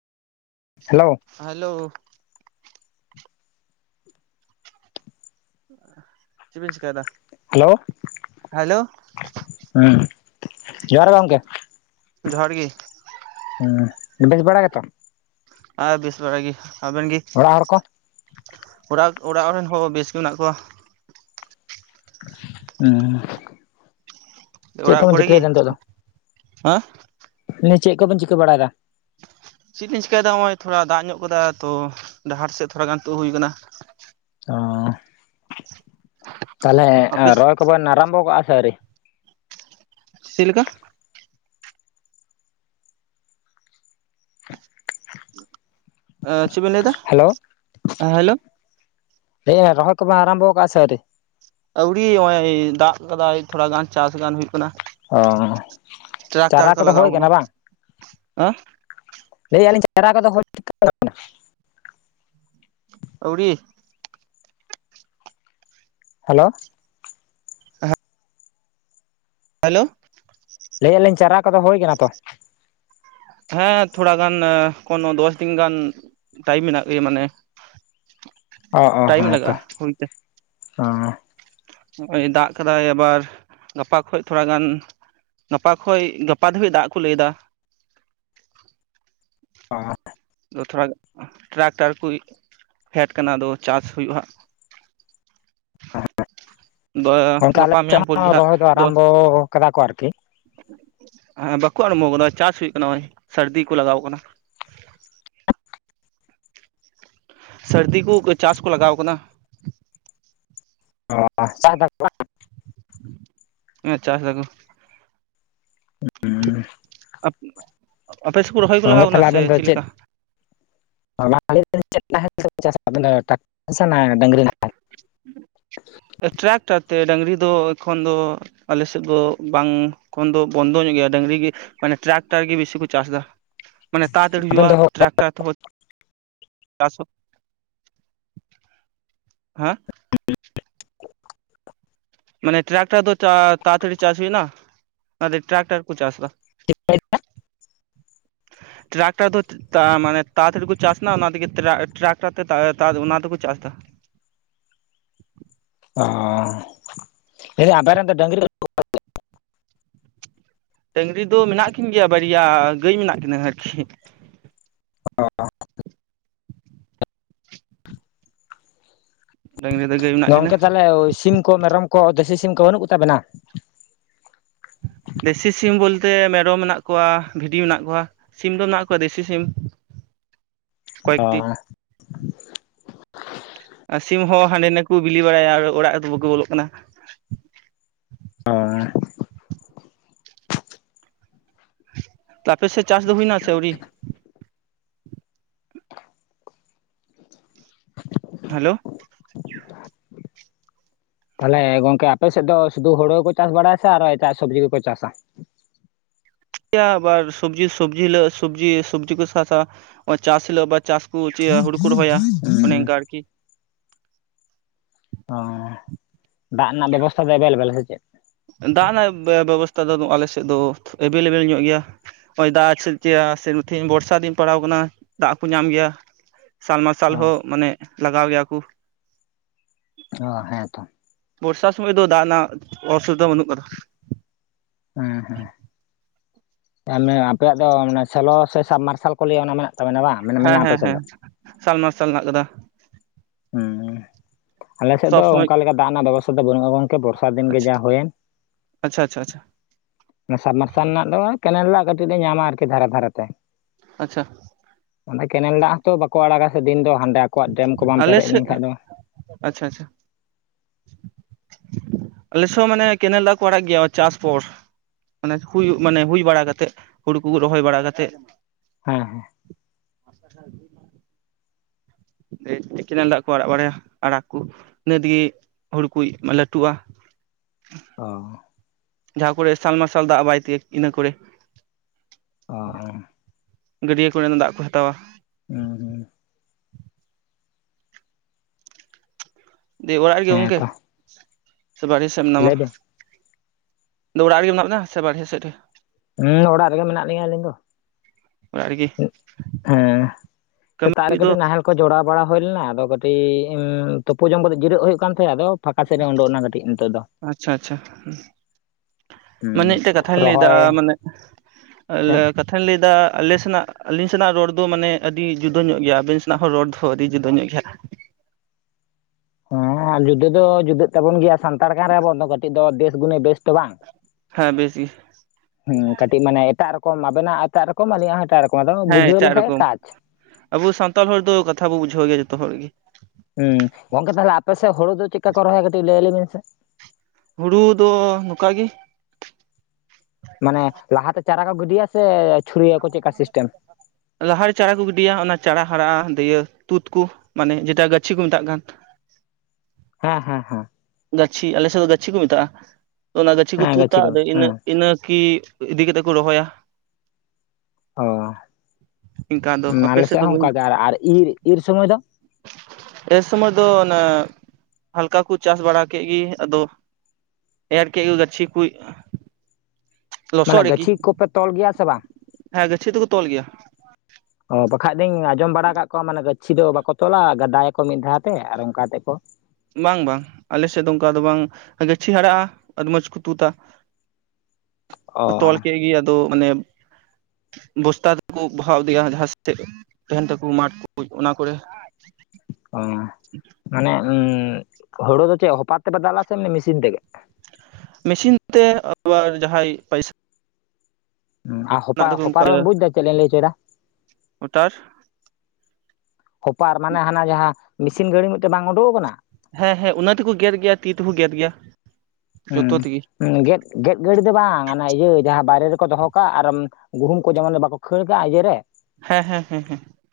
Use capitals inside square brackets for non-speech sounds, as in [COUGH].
Hello hello ᱪᱮᱫ ᱵᱮᱱ ᱪᱤᱠᱟᱹᱭ ᱫᱟ? ᱦᱮᱞᱳ, ᱦᱮᱸ, ᱡᱚᱦᱟᱨ ᱜᱚᱢᱠᱮ᱾ ᱡᱚᱦᱟᱨ ᱜᱮ᱾ ᱦᱮᱸ ᱵᱮᱥ ᱵᱟᱲᱟ ᱜᱮᱛᱚ᱾ ᱦᱮ ᱵᱤᱥ ᱵᱟᱲᱟ ᱜᱮ ᱟᱵᱮᱱ ᱜᱮ ᱚᱲᱟᱜ ᱦᱚᱲ ᱠᱚ ᱚᱲᱟᱜ ᱚᱲᱟᱜ ᱦᱚᱲ ᱠᱚᱦᱚ ᱵᱮᱥ ᱜᱮ ᱢᱮᱱᱟᱜ ᱠᱚᱣᱟ᱾ ᱦᱩᱸ ᱪᱮᱫ ᱚᱲᱟᱜ ᱠᱚᱵᱮᱱ ᱠᱚᱨᱮ ᱜᱮ, ᱪᱤᱠᱟᱹᱭᱮᱫᱟ ᱦᱮᱸ ᱫᱤᱭᱮ ᱪᱮᱫ ᱠᱚᱯᱮ ᱪᱤᱠᱟᱹ ᱵᱟᱲᱟᱭᱮᱫᱟ? ᱪᱮᱫ ᱤᱧ ᱪᱤᱠᱟᱹᱭᱮᱫᱟ ᱱᱚᱜ ᱚᱭ ᱛᱷᱚᱲᱟ ᱫᱟᱜ ᱧᱚᱜ ᱠᱮᱫᱟ ᱛᱚ ᱰᱟᱦᱟᱨ ᱥᱮᱫ ᱛᱷᱚᱲᱟ ᱜᱟᱱ ᱛᱳᱫ ᱦᱩᱭᱩ ᱟᱠᱟᱱᱟ᱾ ᱚ ᱛᱟᱦᱚᱞᱮ ᱟᱯᱮ ᱨᱚᱦᱚᱭ ᱠᱚᱵᱚᱱ ᱟᱨᱟᱢᱵᱚ ᱠᱟᱜᱼᱟ ᱥᱮ ᱟᱣᱨᱤ? ᱪᱮᱞᱠᱟ? ᱪᱮᱫ ᱵᱮᱱ ᱞᱟᱹᱭᱫᱟ ᱦᱮᱞᱳ ᱦᱮᱸ ᱦᱮᱞᱳ ᱦᱮᱸ ᱨᱚᱦᱚᱭ ᱠᱚᱵᱟᱝ ᱟᱨᱟᱢᱵᱚ ᱟᱠᱟᱜᱼᱟ ᱥᱮ ᱟᱹᱨᱤ? ᱟᱹᱣᱨᱤ ᱱᱚᱜ-ᱚᱭ ᱫᱟᱜ ᱠᱟᱫᱟᱭ ᱛᱷᱚᱲᱟ ᱜᱟᱱ ᱪᱟᱥ ᱜᱟᱱ ᱦᱩᱭᱩᱜ ᱠᱟᱱᱟ᱾ ᱚ ᱴᱨᱟᱠᱴᱟᱨ ᱪᱟᱨᱟ ᱠᱚ ᱠᱚᱫᱚ ᱞᱟᱜᱟᱣ ᱦᱳᱭ ᱠᱟᱱᱟ ᱵᱟᱝ ᱦᱮᱸ ᱞᱟᱹᱭᱮᱫ ᱟᱞᱤᱧ ᱪᱟᱨᱟ ᱠᱚᱫᱚ ᱦᱩᱭ ᱪᱩᱠᱟᱹᱣ ᱟᱠᱟᱱᱟ ᱾ ᱟᱹᱣᱨᱤ ᱦᱮᱞᱳ ᱦᱮᱞᱳ ᱞᱟᱹᱭᱮᱫ ᱟᱹᱞᱤᱧ ᱪᱟᱨᱟ ᱠᱚᱫᱚ ᱦᱩᱭ ᱠᱟᱱᱟ ᱛᱚ? ᱦᱮᱸ ᱛᱷᱚᱲᱟ ᱜᱟᱱ ᱠᱳᱱᱳ ᱫᱚᱥ ᱫᱤᱱ ᱜᱟᱱ ᱴᱟᱭᱤᱢ ᱢᱮᱱᱟᱜ ᱜᱮᱭᱟ ᱢᱟᱱᱮ ᱴᱟᱭᱤᱢ ᱞᱟᱜᱼᱟ ᱦᱩᱭᱛᱮ ᱚᱸ ᱱᱚᱜᱚᱭ ᱫᱟᱜ ᱠᱮᱫᱟᱭ ᱟᱵᱟᱨ ᱜᱟᱯᱟ ᱠᱷᱚᱱ ᱛᱷᱚᱲᱟ ᱜᱟᱱ ᱜᱟᱯᱟ ᱠᱷᱚᱡ ᱜᱟᱯᱟ ᱫᱷᱟᱹᱵᱤᱡ ᱫᱟᱜ ᱠᱚ ᱞᱟᱹᱭᱮᱫᱟ᱾ ᱚ ᱟ ᱛᱷᱚᱲᱟ ᱴᱨᱟᱠᱴᱟᱨ ᱠᱚ ᱯᱷᱮᱰ ᱠᱟᱱᱟ ᱟᱫᱚ ᱪᱟᱥ ᱦᱩᱭᱩᱜᱼᱟ ᱦᱟᱜ ᱵᱟ ᱚᱱᱠᱟ ᱟᱞᱮ ᱜᱟᱯᱟ ᱥᱮᱫ ᱢᱮᱭᱟᱝ ᱯᱚᱨ ᱜᱮ ᱦᱚᱸ ᱦᱟᱸᱜ ᱨᱚᱦᱚᱭ ᱫᱚ ᱫᱚᱥ ᱟᱨᱟᱢᱵᱚ ᱠᱟᱫᱟ ᱠᱚ ᱟᱨᱠᱤ ᱦᱮᱸ ᱵᱟᱠᱚ ᱟᱲᱚᱢᱚ ᱠᱟᱫᱟ ᱪᱟᱥ ᱦᱩᱭᱩᱜ ᱠᱟᱱᱟ ᱱᱚᱜ-ᱚᱭ ᱥᱟᱹᱨᱫᱤ ᱠᱚ ᱞᱟᱜᱟᱣ ᱠᱟᱱᱟ᱾ ᱥᱟᱹᱨᱫᱤ ᱠᱚ ᱪᱟᱥ ᱠᱚ ᱞᱟᱜᱟᱣ ᱠᱟᱱᱟ᱾ ᱚ ᱪᱟᱥ ᱫᱟᱠᱚ ᱪᱟᱥ ᱫᱟᱠᱚ ᱦᱩᱸ ᱟᱯᱮ ᱥᱮᱫ ᱠᱚ ᱨᱚᱦᱚᱭ ᱠᱚ ᱞᱟᱜᱟᱣ ᱠᱟᱱᱟ ᱥᱮ ᱪᱮᱫ ᱞᱮᱠᱟ? ᱟᱯᱮ ᱥᱮᱫ ᱫᱚ ᱪᱮᱫ ᱱᱟᱦᱮᱞ ᱛᱮᱠᱚ ᱪᱟᱥ ᱴᱟᱠᱴᱟᱨ ᱥᱮ ᱰᱟᱹᱝᱨᱤ ᱱᱟᱦᱮᱞ ᱴᱨᱟᱠᱴᱟᱨ ᱛᱮ ᱰᱟᱹᱝᱨᱤ ᱫᱚ ᱮᱠᱷᱚᱱ ᱫᱚ ᱟᱞᱮᱥᱮᱫ ᱫᱚ ᱵᱟᱝ ᱠᱷᱚᱱ ᱫᱚ ᱵᱚᱱᱫᱚ ᱧᱚᱜ ᱜᱮᱭᱟ ᱰᱟᱹᱝᱨᱤ ᱜᱮ ᱢᱟᱱᱮ ᱴᱨᱟᱠᱴᱟᱨ ᱜᱮ ᱵᱤᱥᱤ ᱠᱚ ᱪᱟᱥ ᱫᱟ ᱢᱟᱱᱮ ᱛᱟᱲᱟᱛᱟᱹᱲᱤ ᱟᱵᱮᱱ ᱦᱩᱭᱩᱜ-ᱟ ᱫᱚ ᱚ ᱴᱨᱟᱠᱴᱟᱨ ᱛᱚᱦᱚᱫ ᱦᱮᱸ ᱢᱟᱱᱮ ᱴᱨᱟᱠᱴᱟᱨ ᱫᱚ ᱪᱟ ᱛᱟᱲᱟᱛᱟᱹᱲᱤ ᱪᱟᱥ ᱦᱩᱭ ᱮᱱᱟ ᱟᱨ ᱴᱨᱟᱠᱴᱟᱨ ᱠᱚ ᱪᱟᱥ-ᱟ᱾ ᱵᱟᱝ ᱟᱸᱡᱚᱢ ᱴᱷᱤᱠᱟᱹᱜ ᱠᱟᱱᱟ ᱾ ᱴᱨᱟᱠᱴᱟᱨ ᱫᱚ ᱛᱟ ᱢᱟᱱᱮ ᱛᱟᱲᱟᱛᱟᱹᱲᱤ ᱠᱚ ᱪᱟᱥ ᱱᱟ ᱚᱱᱟ ᱛᱮᱜᱮ ᱛᱨᱟ ᱴᱨᱟᱠᱴᱟᱨ ᱛᱮ ᱛᱟ-ᱛᱟ ᱚᱱᱟ ᱛᱮᱠᱚ ᱪᱟᱥ ᱫᱟ ᱚᱸᱻ ᱞᱟᱹᱭᱫᱟᱹᱧ ᱟᱯᱮ ᱨᱮᱱ ᱫᱚ ᱰᱟ. ᱝᱨᱤ ᱰᱟᱹᱝᱨᱤ ᱫᱚ ᱢᱮᱱᱟᱜ ᱠᱤᱱ ᱜᱮᱭᱟ ᱵᱟᱨᱭᱟ ᱜᱟᱹᱭ ᱢᱮᱱᱟᱜ ᱠᱤᱱᱟ ᱟᱨᱠᱤ ᱚᱦᱚ ᱰᱟ. ᱝᱨᱤ ᱫᱚ ᱜᱟᱹᱭ ᱢᱮᱱᱟᱜ ᱠᱤᱱᱟᱹ ᱜᱚᱢᱠᱮ ᱛᱟᱦᱚᱞᱮ ᱥᱤᱢ ᱠᱚ ᱢᱮᱨᱚᱢ ᱠᱚ ᱫᱮᱥᱤ ᱥᱤᱢ ᱠᱚ ᱵᱟᱹᱱᱩᱜ ᱠᱚᱛᱟ ᱵᱮᱱᱟ? ᱫᱮᱥᱤ ᱥᱤᱢ ᱵᱚᱞᱛᱮ ᱢᱮᱨᱚᱢ ᱢᱮᱱᱟᱜ ᱠᱚᱣᱟ ᱵᱷᱤᱰᱤ ᱢᱮᱱᱟᱜ ᱠᱚᱣᱟ ᱥᱤᱢ ᱫᱚ ᱢᱮᱱᱟᱜ ᱠᱚᱣᱟ ᱫᱮᱥᱤ ᱥᱤᱢ ᱪᱮᱫ ᱦᱚᱸ ᱵᱟᱝ ᱟᱸᱡᱚᱢᱚᱜ ᱠᱟᱱᱟ ᱾ ᱚᱻ ᱟᱨ ᱥᱤᱢ ᱦᱚᱸ ᱦᱟᱸᱰᱮ ᱱᱟᱰᱮ ᱠᱚ ᱵᱤᱞᱤ ᱵᱟᱲᱟᱭᱟ ᱟᱨ ᱚᱲᱟᱜ ᱨᱮᱫᱚ ᱵᱟᱠᱚ ᱵᱚᱞᱚᱜ ᱠᱟᱱᱟ᱾ ᱦᱚᱭ ᱟᱯᱮ ᱥᱮ ᱪᱟᱥ ᱫᱚ ᱦᱩᱭᱱᱟ ᱥᱮ ᱟᱹᱣᱨᱤ? ᱵᱟᱝ ᱟᱸᱡᱚᱢᱚᱜ ᱠᱟᱱᱟ ᱾ ᱦᱮᱞᱳ [INAUDIBLE] [INAUDIBLE] ᱛᱟᱦᱚᱞᱮ ᱜᱚᱝᱠᱮ ᱟᱯᱮ ᱥᱮᱫ ᱫᱚ ᱥᱩᱫᱷᱩ ᱦᱳᱲᱩ ᱜᱮᱠᱚ ᱪᱟᱥ ᱵᱟᱲᱟᱭᱟ ᱥᱮ ᱟᱨ ᱮᱴᱟᱜ ᱥᱚᱵᱽᱡᱤ ᱠᱚᱠᱚ ᱪᱟᱥᱟ? ᱤᱭᱟ ᱟᱵᱟᱨ ᱥᱚᱵᱽᱡᱤ ᱥᱚᱵᱽᱡᱤ ᱦᱤᱞᱳᱜ ᱥᱚᱵᱽᱡᱤ ᱥᱚᱵᱽᱡᱤ ᱠᱚ ᱪᱟᱥᱟ ᱟᱨ ᱪᱟᱥ ᱦᱤᱞᱳᱜ ᱵᱟ ᱪᱟᱥ ᱠᱚ ᱩᱪᱟ. ᱭᱟ ᱦᱩᱲᱩ ᱠᱚ ᱨᱚᱦᱚᱭᱟ ᱚᱱᱮ ᱚᱱᱠᱟ ᱟᱨᱠᱤ ᱚᱻ ᱫᱟᱜ ᱨᱮᱱᱟᱜ ᱵᱮᱵᱚᱥᱛᱷᱟ ᱫᱚ ᱮᱵᱮᱞ ᱮᱵᱮᱞ ᱥᱮ ᱪᱮᱫ? ᱫᱟᱜ ᱨᱮᱱᱟᱜ ᱵᱮ-ᱵᱮᱵᱚᱥᱛᱷᱟ ᱫᱚ ᱟᱞᱮ ᱥᱮᱫ ᱫᱚ ᱮᱵᱮᱞ ᱮᱵᱮᱞ ᱧᱚᱜ ᱜᱮᱭᱟ ᱦᱚᱭ ᱫᱟᱜ ᱥᱮ ᱪᱮᱭᱟ [UNINTELLIGIBLE] ᱵᱚᱨᱥᱟ ᱫᱤᱱ ᱯᱟᱲᱟᱣ ᱟᱠᱟᱱᱟ ᱫᱟᱜ ᱦᱚᱸ ᱠᱚ ᱧᱟᱢ ᱜᱮᱭᱟ᱾ ᱥᱟᱞ ᱢᱟᱨᱥᱟᱞ ᱚ ᱦᱚᱸ ᱢᱟᱱᱮ ᱞᱟᱜᱟᱣ ᱜᱮᱭᱟ ᱠᱚ᱾ ᱚ ᱦᱮᱸ ᱛᱚ᱾ ᱵᱚᱨᱥᱟ ᱥᱩᱢᱚᱭ ᱫᱚ ᱫᱟᱜ ᱨᱮᱱᱟᱜ ᱚᱥᱩᱵᱤᱫᱷᱟ ᱵᱟᱹᱱᱩᱜ ᱠᱟᱫᱟ᱾ ᱦᱮᱸ ᱦᱮᱸ ᱛᱟᱦᱞᱮ ᱟᱯᱮᱭᱟᱜ ᱫᱚ ᱚᱱᱮ ᱥᱮᱞᱚ ᱥᱮ ᱥᱟᱵᱢᱟᱨᱥᱟᱞ ᱠᱚ ᱞᱟᱹᱭᱟ ᱚᱱᱟ ᱢᱮᱱᱟᱜ ᱛᱟᱵᱮᱱᱟ ᱵᱟᱝ? ᱦᱮᱸ ᱢᱮᱱᱟᱜᱼᱟ ᱟᱯᱮ ᱦᱮᱸ ᱥᱮᱫ ᱦᱮᱸ ᱫᱚ ᱥᱟᱞ ᱢᱟᱨᱥᱟᱞ ᱦᱮᱱᱟᱜ ᱠᱟᱫᱟ᱾ ᱦᱩᱸᱻ ᱟᱞᱮ ᱥᱮᱫ ᱫᱚ ᱥᱚᱵᱽ ᱥᱚᱢᱚᱭ ᱚᱱᱠᱟ ᱞᱮᱠᱟ ᱫᱟᱜ ᱨᱮᱱᱟᱜ ᱵᱮᱵᱚᱥᱛᱷᱟ ᱫᱚ ᱵᱟᱹᱱᱩᱜ-ᱟ ᱜᱚᱝᱠᱮ ᱵᱚᱨᱥᱟ ᱫᱤᱱ ᱜᱮ ᱡᱟ ᱦᱩᱭᱮᱱ ᱾ ᱟᱪᱪᱷᱟ ᱟᱪᱪᱷᱟ ᱟᱪᱪᱷᱟ ᱥᱟᱵ ᱢᱟᱨᱥᱟᱞ ᱨᱮᱱᱟᱜ ᱫᱚ ᱠᱮᱱᱮᱞ ᱨᱮᱭᱟᱜ ᱠᱟᱹᱴᱤᱡ ᱞᱮ ᱧᱟᱢᱟ ᱟᱨᱠᱤ ᱫᱷᱟᱨᱮ ᱫᱷᱟᱨᱮ ᱛᱮ᱾ ᱟᱪᱪᱷᱟ ᱚᱱᱟ ᱠᱮᱱᱮᱞ ᱫᱟᱜ ᱦᱚᱸᱛᱚ ᱵᱟᱠᱚ ᱟᱲᱟᱜᱟ ᱥᱮ ᱫᱤᱱ ᱫᱚ ᱦᱟᱸᱰᱮ ᱟᱠᱚ ᱟᱞᱮ ᱥᱮᱫ ᱟᱪᱪᱷᱟ ᱟᱪᱪᱷᱟ ᱟᱞᱮ ᱥᱮᱫ ᱦᱚᱸ ᱢᱟᱱᱮ ᱠᱮᱱᱮᱞ ᱫᱟᱜ ᱠᱚ ᱟᱲᱟᱜ ᱜᱮᱭᱟ ᱪᱟᱥ ᱯᱚᱨ᱾ ᱢᱟᱱᱮ ᱦᱩᱭᱩᱜ ᱢᱟᱱᱮ ᱦᱩᱭ ᱵᱟᱲᱟ ᱠᱟᱛᱮᱫ ᱦᱩᱲᱩ ᱠᱚᱠᱚ ᱨᱚᱦᱚᱭ ᱵᱟᱲᱟ ᱠᱟᱛᱮᱫ ᱦᱚᱸ [UNINTELLIGIBLE] ᱮ ᱠᱮᱱᱮᱞ ᱫᱟᱜ ᱠᱚ ᱟᱲᱟᱜ ᱵᱟᱲᱟᱭᱟ ᱟᱲᱟᱜ ᱠᱚ ᱤᱱᱟᱹ ᱛᱮᱜᱮ ᱦᱩᱲᱩ ᱠᱩᱭᱤᱡ ᱢᱟ ᱞᱟᱹᱴᱩᱜ-ᱟ᱾ ᱚᱻ ᱡᱟᱦᱟᱸ ᱠᱚᱨᱮ ᱥᱟᱞᱢᱟᱨᱥᱟᱞ ᱫᱟᱜ ᱵᱟᱭ ᱛᱤᱭᱟᱹᱜ ᱤᱱᱟᱹ ᱠᱚᱨᱮ ᱚᱻ ᱜᱟᱹᱰᱭᱟᱹ ᱠᱚᱨᱮᱱᱟᱜ ᱫᱟᱜ ᱠᱚ ᱦᱟᱛᱟᱣᱟ᱾ ᱦᱩᱸ ᱦᱩᱸ ᱫᱮ ᱚᱲᱟᱜ ᱨᱮ ᱜᱮ ᱦᱮᱸ ᱜᱚᱢᱠᱮ ᱛᱚ ᱥᱮ ᱵᱟᱲᱜᱮ ᱥᱮᱫ ᱨᱮ ᱢᱮᱱᱟᱢᱟ? ᱞᱟᱹᱭ ᱵᱮᱱ [UNINTELLIGIBLE] ᱚᱲᱟᱜ ᱨᱮᱜᱮ ᱢᱮᱱᱟᱜ ᱵᱮᱱᱟ ᱥᱮ ᱵᱟᱦᱨᱮ ᱥᱮᱫ ᱨᱮ? ᱦᱩᱸ ᱚᱲᱟᱜ ᱨᱮᱜᱮ ᱢᱮᱱᱟᱜ ᱞᱤᱧᱟᱹ ᱟᱹᱞᱤᱧ ᱫᱚ, ᱚᱲᱟᱜ ᱨᱮᱜᱮ ᱦᱮᱸ ᱠᱟᱹᱢᱤ ᱥᱮᱛᱟᱨᱮ ᱠᱟᱹᱴᱤᱡ ᱠᱚᱫᱚ ᱱᱟᱦᱮᱞ ᱠᱚ ᱡᱚᱲᱟᱣ ᱵᱟᱲᱟ ᱦᱩᱭ ᱞᱮᱱᱟ ᱟᱫᱚ ᱠᱟᱹᱴᱤᱡ ᱛᱩᱯᱩ ᱡᱚᱢ ᱠᱟᱛᱮᱫ ᱡᱤᱨᱟᱹᱜ ᱦᱩᱭᱩᱜ ᱠᱟᱱ ᱛᱟᱦᱮᱸᱫ ᱟᱫᱚ ᱯᱷᱟᱸᱠᱟ ᱥᱮᱫ ᱨᱮ ᱩᱰᱩᱠ ᱮᱱᱟ ᱠᱟᱹᱴᱤᱡ ᱱᱤᱛᱚᱜ ᱫᱚ [UNINTELLIGIBLE] ᱟᱪᱪᱷᱟ ᱟᱪᱪᱷᱟ ᱦᱸ ᱦᱩᱸ ᱢᱟᱱᱮ ᱢᱤᱫᱴᱮᱡ ᱠᱟᱛᱷᱟᱧ ᱞᱟᱹᱭᱫᱟ ᱨᱚᱦᱚᱭ ᱢᱟᱱᱮ ᱟᱞᱮ ᱪᱮᱫ ᱠᱟᱛᱷᱟᱧ ᱞᱟᱹᱭ ᱮᱫᱟ ᱟᱞᱮ ᱥᱮᱱᱟᱜ ᱟᱹᱞᱤᱧ ᱥᱮᱱᱟᱜ ᱨᱚᱲ ᱫᱚ ᱢᱟᱱᱮ ᱟᱹᱰᱤ ᱡᱩᱫᱟᱹ ᱧᱚᱜ ᱜᱮᱭᱟ ᱟᱵᱮᱱ ᱦᱚᱸ ᱨᱚᱲ ᱫᱚ ᱟᱹᱰᱤ ᱡᱩᱫᱟᱹ ᱧᱚᱜ ᱜᱮᱭᱟ᱾ ᱦᱮᱸ ᱡᱩᱫᱟᱹ ᱫᱚ ᱡᱩᱫᱟᱹᱜ ᱛᱟᱵᱚᱱ ᱜᱮᱭᱟ ᱥᱟᱱᱛᱟᱲ ᱠᱟᱱ ᱨᱮᱦᱚᱸ ᱵᱚᱱ ᱠᱟᱹᱴᱤᱡ ᱫᱚ ᱫᱮᱥ ᱜᱩᱱᱮ ᱵᱮᱥ ᱛᱚ ᱵᱟᱝ? ᱦᱮᱸ ᱵᱮᱥ ᱜᱮ ᱾ ᱦᱮᱸ ᱠᱟᱹᱴᱤᱡ ᱢᱟᱱᱮ ᱮᱴᱟᱜ ᱨᱚᱠᱚᱢ ᱟᱵᱮᱱᱟᱜ ᱮᱴᱟᱜ ᱨᱚᱠᱚᱢ ᱟᱹᱞᱤᱧᱟᱜ ᱦᱚᱸ ᱮᱴᱟᱜ ᱨᱚᱠᱚᱢ ᱟᱫᱚ ᱦᱮᱸ ᱵᱩᱡᱷᱟᱹᱣ ᱮᱴᱟᱜ ᱞᱮᱱᱠᱷᱟᱡ ᱜᱮ ᱨᱚᱠᱚᱢ ᱠᱟᱡᱽ ᱟᱵᱚ ᱥᱟᱱᱛᱟᱲ ᱦᱚᱲ ᱫᱚ ᱠᱟᱛᱷᱟ ᱵᱚ ᱵᱩᱡᱷᱟᱹᱣ ᱜᱮᱭᱟ ᱡᱚᱛᱚ ᱦᱚᱲ ᱜᱮ᱾ ᱦᱩᱸ ᱜᱚᱱᱠᱮ ᱛᱟᱦᱚᱞᱮ ᱟᱯᱮᱥᱮ ᱦᱳᱲᱳ ᱫᱚ ᱪᱤᱠᱟ ᱠᱚ ᱨᱚᱦᱚᱭᱟ ᱠᱟᱴᱤᱡ ᱞᱟᱹᱭ ᱟᱹᱧᱤᱵᱤᱱ ᱥᱮ ᱳᱩᱲᱳ ᱫᱚ ᱚᱱᱠᱟ ᱜᱮ ᱢᱟᱱᱮ ᱞᱟᱦᱟᱛᱮ ᱪᱟᱨᱟ ᱠᱚ ᱜᱤᱰᱤᱭᱟ ᱥᱮ ᱵᱟᱝ ᱪᱷᱩᱲᱭᱟᱹᱠᱚ ᱪᱮᱫᱠᱟ ᱟᱸᱡᱚᱢᱚᱜ ᱥᱤᱥᱴᱮᱢ ᱠᱟᱱᱟ ᱞᱟᱦᱟᱨᱮ ᱪᱟᱨᱟ ᱠᱚ ᱜᱤᱰᱤᱭᱟ ᱚᱱᱟ ᱪᱟᱨᱟ ᱦᱟᱨᱟᱜᱼᱟ ᱫᱤᱭᱮ ᱛᱩᱛ ᱠᱚ ᱢᱟᱱᱮ ᱡᱮᱴᱟ ᱜᱟᱹᱪᱷᱤ ᱠᱚ ᱢᱮᱛᱟᱜ ᱠᱟᱱ, ᱦᱮᱸᱻᱦᱮᱸ ᱦᱮᱸᱻ ᱜᱟᱹᱪᱷᱤ ᱟᱞᱮᱥᱮᱫ ᱫᱚ ᱜᱟ. ᱪᱷᱤ ᱠᱚ ᱢᱮᱛᱟᱜᱼᱟ ᱚᱱᱟ ᱜᱟ. ᱪᱷᱤ ᱠᱚ ᱦᱮᱸ ᱛᱩᱫᱟ ᱜᱟᱹᱪᱷᱤ ᱟᱫᱚ ᱦᱮᱸ ᱤᱱᱟᱹ-ᱤᱱᱟᱹ ᱠᱤ ᱤᱫᱤ ᱠᱟᱛᱮ ᱠᱚ ᱨᱚᱦᱚᱭᱟ᱾ ᱚ ᱤᱱᱠᱟ ᱫᱚ ᱟᱯᱮ ᱟᱞᱮ ᱥᱮᱫ ᱫᱚ ᱦᱚᱸ ᱵᱟᱹᱧ ᱚᱱᱠᱟᱜᱮ ᱟᱨ ᱤᱨ- ᱤᱨ ᱥᱚᱢᱚᱭ ᱫᱚ ᱮ ᱥᱚᱢᱚᱭ ᱫᱚ ᱚᱱᱮ ᱦᱟᱞᱠᱟ ᱠᱩ ᱪᱟᱥ ᱵᱟᱲᱟ ᱠᱮᱫ ᱜᱮ ᱟᱫᱚ ᱮᱨ ᱠᱮᱫ ᱜᱮ ᱜᱟᱹᱪᱷᱤ ᱠᱚ ᱢᱟᱱᱮ ᱞᱚᱥᱚᱫ ᱨᱮᱠᱤ ᱜᱟᱹᱪᱷᱤ ᱠᱚᱯᱮ ᱛᱚᱞ ᱜᱮᱭᱟ ᱥᱮ ᱵᱟᱝ ᱦᱮᱸ ᱜᱟᱹᱪᱷᱤ ᱫᱚᱠᱚ ᱛᱚᱞ ᱜᱮᱭᱟ, ᱚ ᱵᱟᱠᱷᱟᱡ ᱫᱚᱧ ᱟᱸᱡᱚᱢ ᱵᱟᱲᱟ ᱟᱠᱟᱜ ᱠᱚᱣᱟ ᱢᱟᱱᱮ ᱜᱟᱹᱪᱷᱤ ᱫᱚ ᱵᱟᱠᱚ ᱛᱚᱞᱟ ᱜᱟᱫᱟᱭᱟᱠᱚ ᱢᱤᱫ ᱫᱷᱟ. ᱣ ᱛᱮ ᱟᱨ ᱚᱱᱠᱟᱛᱮ ᱠᱚ ᱵᱟᱝ-ᱵᱟᱝ ᱟᱞᱮ ᱥᱮᱫ ᱫᱚ ᱚᱱᱠᱟ ᱫᱚ ᱵᱟᱝ ᱜᱟᱹᱪᱷᱤ ᱦᱟᱨᱟᱜᱼᱟ ᱟᱹᱰᱤ ᱢᱚᱸᱡᱽ ᱠᱚ ᱛᱩᱫᱟ, ᱚ ᱛᱚᱞ ᱠᱮᱫ ᱜᱮ ᱟᱫᱚ ᱢᱟᱱᱮ ᱵᱚᱥᱛᱟ ᱛᱮᱠᱚ ᱵᱚᱦᱟ ᱤᱫᱤᱭᱟ ᱡᱟᱦᱟᱸ ᱥᱮᱫ ᱛᱟᱦᱮᱱ ᱛᱟᱠᱚ ᱢᱟᱴᱷ ᱠᱚ ᱚᱱᱟ ᱠᱚᱨᱮ, ᱚ ᱢᱟᱱᱮ ᱦᱳᱲᱳ ᱫᱚ ᱪᱮᱫ ᱦᱚᱯᱟᱛ ᱛᱮᱯᱮ ᱫᱟᱞᱟ ᱥᱮ ᱢᱮᱥᱤᱱ ᱛᱮᱜᱮ? ᱢᱮᱥᱤᱱ ᱛᱮ ᱟᱵᱟᱨ ᱡᱟᱦᱟᱸᱭ ᱯᱚᱭᱥᱟ ᱦᱚᱸ ᱦᱟᱜ ᱢᱮᱱᱟᱜ ᱫᱟᱠᱚ ᱩᱱᱠᱟᱭᱟ ᱴᱟᱨ ᱠᱚᱯᱟᱨ ᱢᱟᱱᱮ ᱦᱟᱱᱟ ᱡᱟᱦᱟᱸ ᱢᱮᱥᱤᱱ ᱜᱟᱹᱲᱤ ᱢᱤᱫᱴᱮᱱ ᱵᱟᱝ ᱩᱰᱩᱠ ᱟᱠᱟᱱᱟ, ᱦᱮᱸᱻᱦᱮᱸ ᱚᱱᱟ ᱛᱮᱠᱚ ᱜᱮᱨ ᱜᱮᱭᱟ ᱛᱤ ᱛᱮᱠᱚ ᱜᱮᱫ ᱜᱮᱭᱟ᱾ ᱡᱚᱛᱚ ᱛᱮᱜᱮ ᱦᱮᱸ ᱜᱮᱫ-ᱜᱮᱫ ᱜᱟᱹᱲᱤ ᱫᱚ ᱵᱟᱝ ᱚᱱᱟ ᱤᱭᱟᱹ ᱡᱟᱦᱟᱸ ᱵᱟᱭᱨᱮ ᱨᱮᱠᱚ ᱫᱚᱦᱚ ᱠᱟᱜᱼᱟ ᱟᱨ ᱜᱩᱦᱩᱢ ᱠᱚ ᱡᱮᱢᱚᱱ ᱵᱟᱠᱚ ᱠᱷᱟᱹᱲ ᱠᱟᱜᱼᱟ ᱤᱭᱟᱹ ᱨᱮ ᱦᱮᱸᱻ ᱦᱮᱸ-ᱦᱮᱸᱻᱦᱮᱸ